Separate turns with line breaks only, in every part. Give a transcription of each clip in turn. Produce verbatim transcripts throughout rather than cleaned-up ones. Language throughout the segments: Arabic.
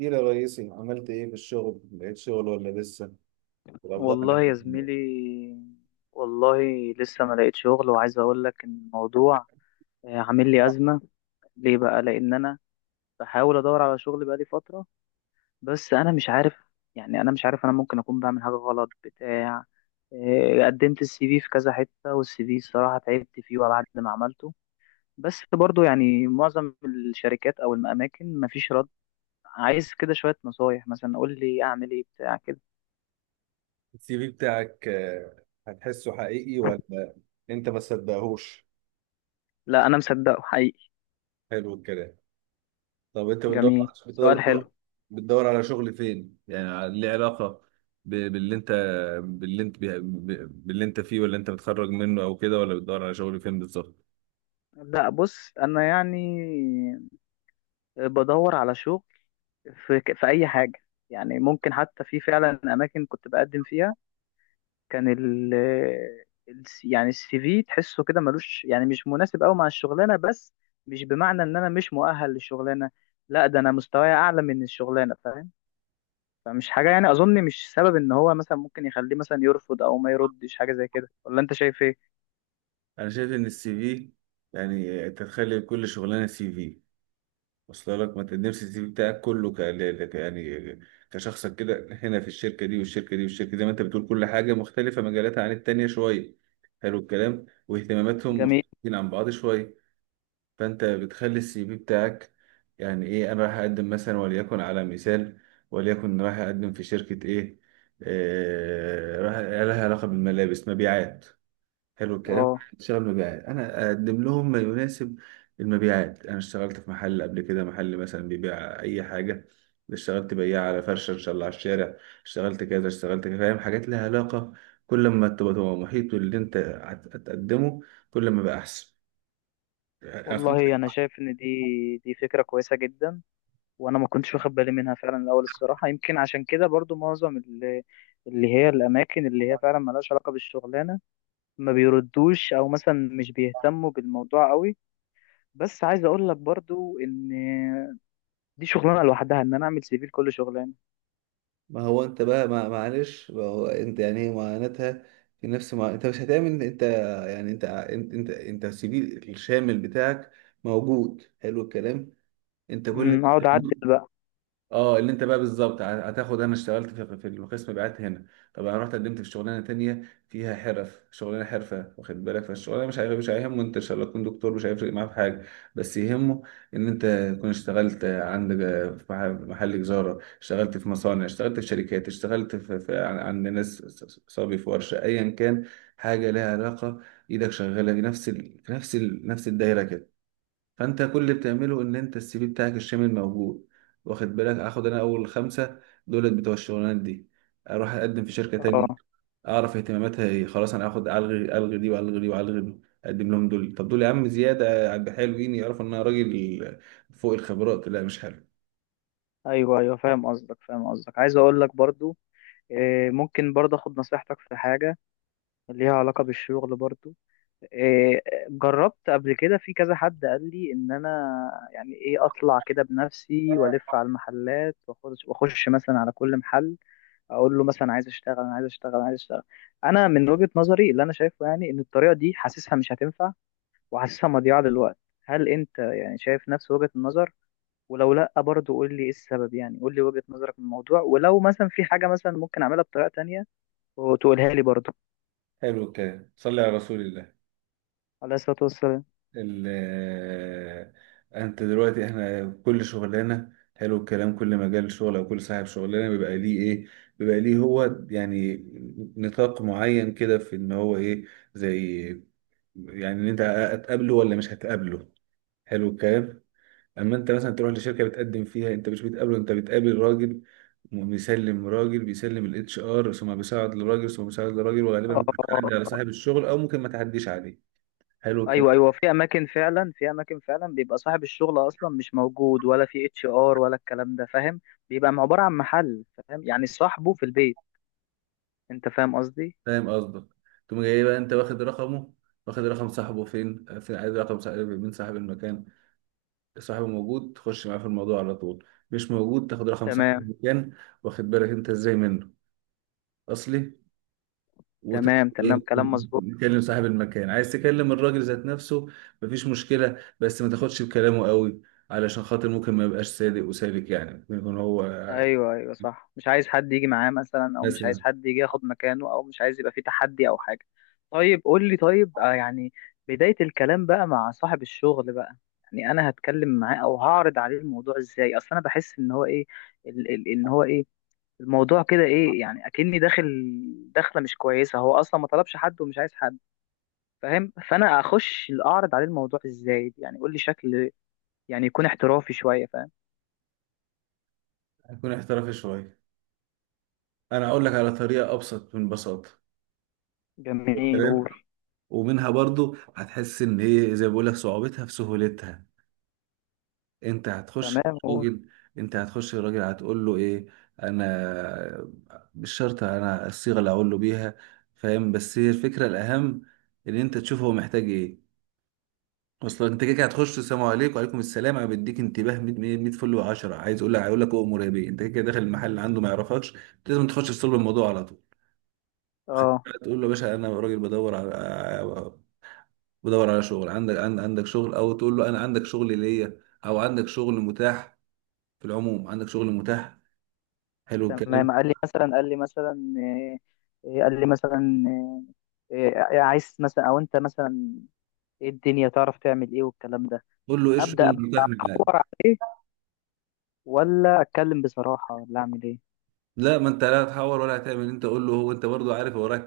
ايه يا ريسي، عملت ايه في الشغل؟ لقيت شغل ولا لسه الاوضاع اللي
والله
احنا
يا
فيها.
زميلي، والله لسه ما لقيت شغل، وعايز اقول لك ان الموضوع آه، عامل لي ازمه. ليه بقى؟ لان انا بحاول ادور على شغل بقالي فتره. بس انا مش عارف، يعني انا مش عارف، انا ممكن اكون بعمل حاجه غلط بتاع. آه، قدمت السي في في كذا حته، والسي في الصراحه تعبت فيه بعد ما عملته، بس برضو يعني معظم الشركات او الاماكن مفيش رد. عايز كده شويه نصايح، مثلا قول لي اعمل ايه بتاع كده.
السي في بتاعك آه، هتحسه حقيقي ولا انت ما تصدقهوش؟
لا، انا مصدقه حقيقي.
حلو الكلام. طب انت بتدور،
جميل، سؤال حلو.
بتدور بتدور على شغل فين؟ يعني على- ليه علاقة ب- باللي انت، باللي انت بي- ب- باللي انت فيه، ولا انت متخرج منه او كده، ولا بتدور على شغل فين بالظبط؟
لا، بص، انا يعني بدور على شغل في في اي حاجه. يعني ممكن حتى في فعلا اماكن كنت بقدم فيها، كان ال ال- يعني السي في تحسه كده ملوش، يعني مش مناسب قوي مع الشغلانه، بس مش بمعنى ان انا مش مؤهل للشغلانه، لا، ده انا مستواي اعلى من الشغلانه، فاهم. فمش حاجه يعني، اظن مش سبب ان هو مثلا ممكن يخليه مثلا يرفض او ما يردش حاجه زي كده. ولا انت شايف ايه؟
انا شايف ان السي في، يعني تتخيل كل شغلانة سي في وصل لك، ما انت نفسي السي في بتاعك كله ك... ل- ك- يعني كشخصك كده هنا في الشركه دي والشركه دي والشركه دي، زي ما انت بتقول كل حاجه مختلفه مجالاتها عن التانيه شويه. حلو الكلام. واهتماماتهم
جميل.
مختلفين عن بعض شويه، فانت بتخلي السي في بتاعك يعني ايه؟ انا رايح اقدم مثلا، وليكن على مثال، وليكن رايح اقدم في شركه ايه؟ آه... رايح لها علاقه بالملابس، مبيعات، حلو الكلام.
اه،
اشتغل مبيعات، انا اقدم لهم ما يناسب المبيعات. انا اشتغلت في محل قبل كده، محل مثلا بيبيع اي حاجه، اشتغلت بياع على فرشه ان شاء الله على الشارع، اشتغلت كذا، اشتغلت كذا، فاهم؟ حاجات لها علاقه. كل ما تبقى تبقى محيط باللي انت هت- هتقدمه، كل ما بقى احسن.
والله
أخدت؟
انا شايف ان دي دي فكره كويسه جدا، وانا ما كنتش واخد بالي منها فعلا الاول الصراحه، يمكن عشان كده برضو معظم اللي, اللي هي الاماكن اللي هي فعلا ملهاش علاقه بالشغلانه ما بيردوش، او مثلا مش بيهتموا بالموضوع قوي. بس عايز اقول لك برضو ان دي شغلانه لوحدها ان انا اعمل سي في لكل شغلانه.
ما هو انت بقى، ما معلش، ما هو انت يعني ايه معاناتها؟ في نفس ما انت مش هتعمل انت، يعني انت انت انت, انت السي في الشامل بتاعك موجود. حلو الكلام. انت كل
امم اقعد اعدل بقى.
اه، اللي انت بقى بالظبط ه- هتاخد، انا اشتغلت في في القسم بعت هنا، طب انا رحت قدمت في شغلانه تانية فيها حرف، شغلانه حرفه، واخد بالك؟ فالشغلانه مش هيغ- مش هيهمه انت ان شاء الله تكون دكتور، مش هيفرق معاه في حاجه. بس يهمه ان انت تكون اشتغلت عندك في مح- محل تجاره، اشتغلت في مصانع، اشتغلت في شركات، اشتغلت في, في عن- عند ناس، ص- صبي في ورشه، ايا كان، حاجه لها علاقه، ايدك شغاله في نفس ال... في نفس ال... نفس الدايره كده. فانت كل اللي بتعمله ان انت السي في بتاعك الشامل موجود، واخد بالك؟ اخد انا اول خمسه دولت بتوع الشغلانات دي، اروح اقدم في شركه تانية،
اه،
اعرف اهتماماتها ايه، خلاص انا اخد، الغي الغي دي والغي دي والغي دي، اقدم لهم دول. طب دول يا عم زياده على حلوين، يعرفوا ان انا راجل فوق الخبرات، لا مش حلو.
ايوه ايوه، فاهم قصدك فاهم قصدك، عايز اقول لك برضو، آه، ممكن برضو اخد نصيحتك في حاجه ليها علاقه بالشغل برضو. إيه، جربت قبل كده في كذا حد قال لي ان انا يعني ايه اطلع كده بنفسي والف على المحلات، واخش واخش مثلا على كل محل، اقول له مثلا: عايز اشتغل، انا عايز اشتغل، أنا عايز اشتغل. انا من وجهة نظري اللي انا شايفه، يعني ان الطريقة دي حاسسها مش هتنفع، وحاسسها مضيعة للوقت. هل انت يعني شايف نفس وجهة النظر؟ ولو لا، برضه قول لي ايه السبب، يعني قول لي وجهة نظرك من الموضوع، ولو مثلا في حاجة مثلا ممكن اعملها بطريقة تانية وتقولها لي برضه.
حلو الكلام. صلي على رسول الله.
عليه الصلاة والسلام.
ال- انت دلوقتي احنا كل شغلانه، حلو الكلام، كل مجال شغل او كل صاحب شغلانه بيبقى ليه ايه، بيبقى ليه هو يعني نطاق معين كده في ان هو ايه، زي يعني ان انت هتقابله ولا مش هتقابله. حلو الكلام. اما انت مثلا تروح لشركه بتقدم فيها، انت مش بتقابله، انت بتقابل راجل بيسلم راجل، بيسلم الاتش ار، ثم بيساعد لراجل، ثم بيساعد لراجل، وغالبا
اه،
ممكن تعدي على صاحب الشغل او ممكن ما تعديش عليه. حلو الكلام.
ايوه ايوه، في اماكن فعلا، في اماكن فعلا بيبقى صاحب الشغل اصلا مش موجود، ولا في اتش ار ولا الكلام ده، فاهم. بيبقى عباره عن محل، فاهم يعني، صاحبه في البيت. انت فاهم قصدي؟
فاهم قصدك. تقوم جاي بقى انت واخد رقمه، واخد رقم صاحبه فين، آه، فين؟ عايز رقم صاحب، مين صاحب المكان. صاحبه موجود، تخش معاه في الموضوع على طول، مش موجود، تاخد رقم صاحب
تمام.
المكان، واخد بالك انت ازاي منه اصلي؟ وتبقى
تمام تمام،
ايه،
كلام مظبوط.
تكلم صاحب المكان، عايز تكلم الراجل ذات نفسه، مفيش مشكلة، بس ما تاخدش بكلامه قوي، علشان خاطر ممكن ما يبقاش صادق وسالك، يعني ممكن يكون هو
ايوه ايوه، صح، مش عايز حد يجي معاه مثلا، او مش عايز
مثلا.
حد يجي ياخد مكانه، او مش عايز يبقى في تحدي او حاجه. طيب قول لي، طيب، آه يعني بدايه الكلام بقى مع صاحب الشغل بقى، يعني انا هتكلم معاه او هعرض عليه الموضوع ازاي؟ اصل انا بحس ان هو ايه، ال- ال- ان هو ايه الموضوع كده ايه، يعني اكني داخل داخله مش كويسه، هو اصلا ما طلبش حد ومش عايز حد، فاهم. فانا اخش اعرض عليه الموضوع ازاي يعني؟ قول لي شكل يعني يكون احترافي شويه، فاهم.
هيكون احترافي شوية. انا هقول لك على طريقة ابسط من بساطة،
جميل، قول.
ومنها برضو هتحس ان ايه، زي ما بقول لك، صعوبتها في سهولتها. انت هتخش
تمام، قول.
للراجل، انت هتخش للراجل هتقول له ايه؟ انا مش شرط انا الصيغه اللي هقول له بيها، فاهم؟ بس هي الفكره الاهم، ان انت تشوف هو محتاج ايه. اصلا انت كده كده هتخش، السلام عليكم، وعليكم السلام، انا بديك انتباه ميه ميه فل و10، عايز اقول لك هيقول لك اؤمر يا بيه، انت كده كده داخل المحل اللي عنده، ما يعرفكش، لازم تخش في صلب الموضوع على طول، واخد
اه،
بالك؟ تقول له يا باشا انا راجل بدور على، بدور على شغل، عندك عند- عندك شغل، او تقول له انا عندك شغل ليا، او عندك شغل متاح، في العموم عندك شغل متاح. حلو الكلام.
تمام. قال لي مثلا قال لي مثلا: إيه إيه، قال لي مثلا: إيه إيه، عايز مثلا، او انت مثلا ايه الدنيا، تعرف تعمل ايه والكلام ده.
قول له ايه الشغل
ابدا، ادور
المتاح معاك.
عليه ولا اتكلم بصراحه ولا اعمل ايه؟
لا، ما انت لا هتحور ولا هتعمل انت، قول له، هو انت برضو عارف هو رايح،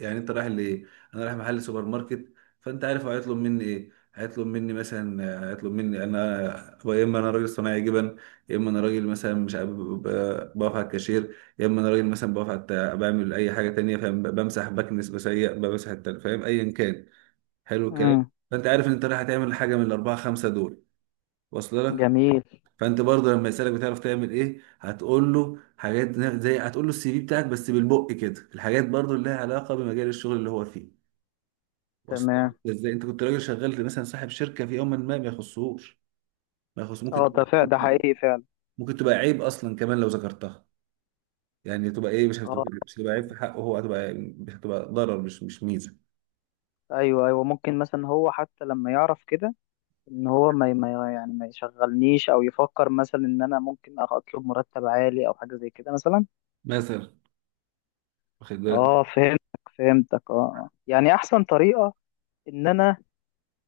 يعني انت رايح لايه؟ انا رايح محل سوبر ماركت، فانت عارف هو هيطلب مني ايه، هيطلب مني مثلا، هيطلب مني انا هو، يا اما انا راجل صناعي جبن، يا اما انا راجل مثلا مش عارف ب- ب- بقف على الكاشير، يا اما انا راجل مثلا بقف على الت- بعمل اي حاجه تانية، فاهم؟ بمسح بكنس بسيق بمسح التل- فاهم، ايا كان. حلو الكلام.
امم
فانت عارف ان انت رايح تعمل حاجه من الاربعه خمسه دول، واصل لك؟
جميل.
فانت برضه لما يسالك بتعرف تعمل ايه، هتقول له حاجات زي، هتقول له السي في بتاعك بس بالبق كده، الحاجات برضه اللي لها علاقه بمجال الشغل اللي هو فيه، واصل
تمام.
لك ازاي؟ انت كنت راجل شغال مثلا صاحب شركه في يوم، ما ما يخصهوش، ما يخص ممكن
اه، ده فعلا،
تبقى-
ده حقيقي فعلا.
ممكن تبقى عيب اصلا كمان لو ذكرتها، يعني تبقى ايه، مش هتبقى
اه،
مش هتبقى عيب في حقه هو، هتبقى، هتبقى ضرر، مش مش ميزه،
ايوه ايوه، ممكن مثلا هو حتى لما يعرف كده ان هو ما ما- يعني ما يشغلنيش، او يفكر مثلا ان انا ممكن أخ- اطلب مرتب عالي او حاجه زي كده مثلا.
مثلا، واخد بالك؟
اه، فهمتك فهمتك، اه. آه. يعني احسن طريقه ان انا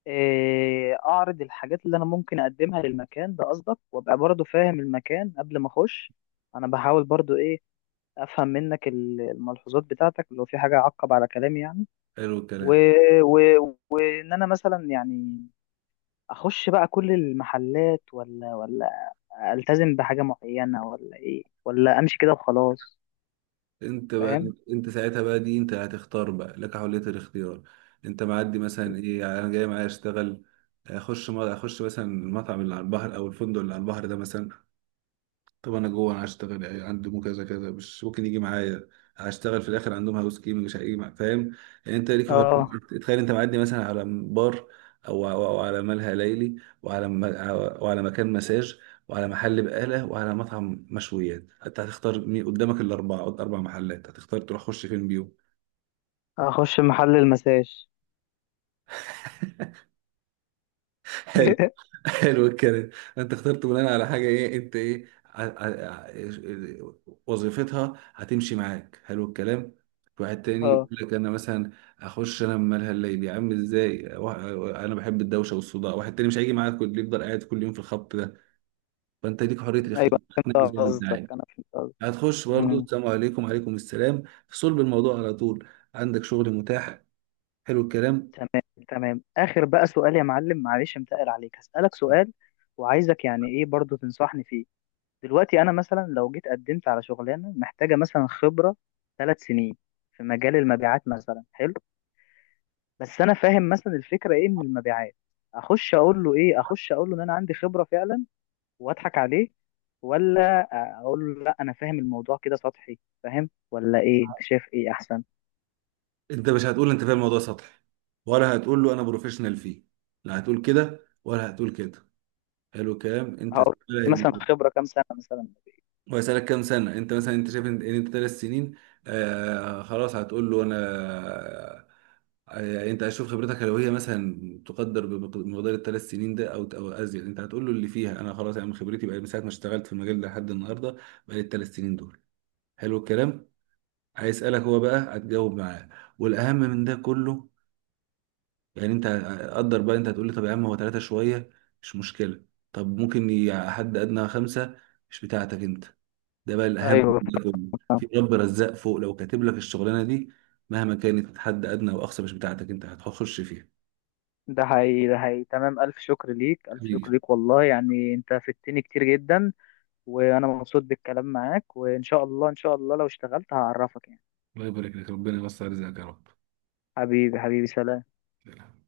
آه، اعرض الحاجات اللي انا ممكن اقدمها للمكان ده، قصدك، وابقى برضو فاهم المكان قبل ما اخش. انا بحاول برضو ايه، افهم منك ال- الملحوظات بتاعتك، لو في حاجه اعقب على كلامي يعني.
حلو
و...
الكلام.
و... ان انا مثلا يعني اخش بقى كل المحلات، ولا ولا التزم بحاجه معينه، ولا ايه، ولا امشي كده وخلاص،
انت بقى،
فاهم.
انت ساعتها بقى دي، انت هتختار بقى، لك حرية الاختيار. انت معدي مثلا ايه يعني انا جاي معايا اشتغل، اخش ما اخش مثلا المطعم اللي على البحر، او الفندق اللي على البحر ده مثلا، طب انا جوه انا هشتغل يعني عندهم كذا كذا، مش ممكن يجي معايا، هشتغل في الاخر عندهم هاوس كيمنج، مش هيجي معايا، فاهم؟ يعني انت ليك
اه،
حر- تخيل، انت معدي مثلا على بار، او او أو على ملهى ليلي، وعلى م- وعلى مكان مساج، وعلى محل بقاله، وعلى مطعم مشويات، انت هتختار مين قدامك الاربعه، قد- اربع محلات هتختار تروح خش فين بيهم؟
اخش محل المساج.
حلو الكلام. انت اخترت بناء على حاجه ايه؟ انت ايه ع- ع- ع- وظيفتها هتمشي معاك، حلو الكلام. في واحد تاني يقول
اه،
لك انا مثلا اخش انا من مالها الليل يا عم، ازاي وا- انا بحب الدوشه والصداع، واحد تاني مش هيجي معاك، كل يفضل قاعد كل يوم في الخط ده، فانت ليك حريه الاختيار،
ايوه، فهمت
تنقي زي ما انت
قصدك
عايز.
انا فهمت قصدك.
هتخش برضه،
امم
السلام عليكم، وعليكم السلام، في صلب الموضوع على طول، عندك شغل متاح، حلو الكلام.
تمام تمام. اخر بقى سؤال يا معلم، معلش انتقل عليك، هسألك سؤال وعايزك يعني ايه برضو تنصحني فيه. دلوقتي انا مثلا لو جيت قدمت على شغلانه محتاجه مثلا خبره ثلاث سنين في مجال المبيعات مثلا، حلو، بس انا فاهم مثلا الفكره ايه من المبيعات، اخش اقول له ايه؟ اخش اقول له ان انا عندي خبره فعلا واضحك عليه، ولا اقول له لا انا فاهم الموضوع كده سطحي، فاهم ولا ايه؟ انت شايف ايه احسن؟
انت مش هتقول انت فاهم الموضوع سطحي، ولا هتقول له انا بروفيشنال فيه، لا هتقول كده ولا هتقول كده. حلو الكلام. انت
هقول له مثلا
تسأله،
خبره كام سنه مثلا.
هو يسألك كام سنة انت مثلا، انت شايف ان ان انت ثلاث سنين، آه خلاص، هتقول له انا، آه، يعني انت هتشوف خبرتك لو هي مثلا تقدر بمقدار الثلاث سنين ده، او او ازيد، انت هتقول له اللي فيها انا، خلاص انا من خبرتي بقى، من ساعة ما اشتغلت في المجال ده لحد النهارده، بقى لي الثلاث سنين دول. حلو الكلام. هيسألك هو بقى هتجاوب معاه، والاهم من ده كله، يعني انت، قدر بقى، انت هتقول لي طب يا عم هو ثلاثة شوية، مش مشكلة، طب ممكن ي- حد أدنى خمسة مش بتاعتك انت، ده بقى الأهم
ايوه،
من ده كله،
فاهم.
في رب رزاق فوق، لو كاتب لك الشغلانة دي مهما كانت حد أدنى وأقصى مش بتاعتك انت هتخش فيها.
ده حقيقي، ده حقيقي. تمام، الف شكر ليك الف شكر
حبيبي،
ليك، والله يعني انت فدتني كتير جدا، وانا مبسوط بالكلام معاك، وان شاء الله ان شاء الله لو اشتغلت هعرفك يعني.
الله يبارك لك، ربنا يوسع رزقك يا
حبيبي حبيبي، سلام.
رب.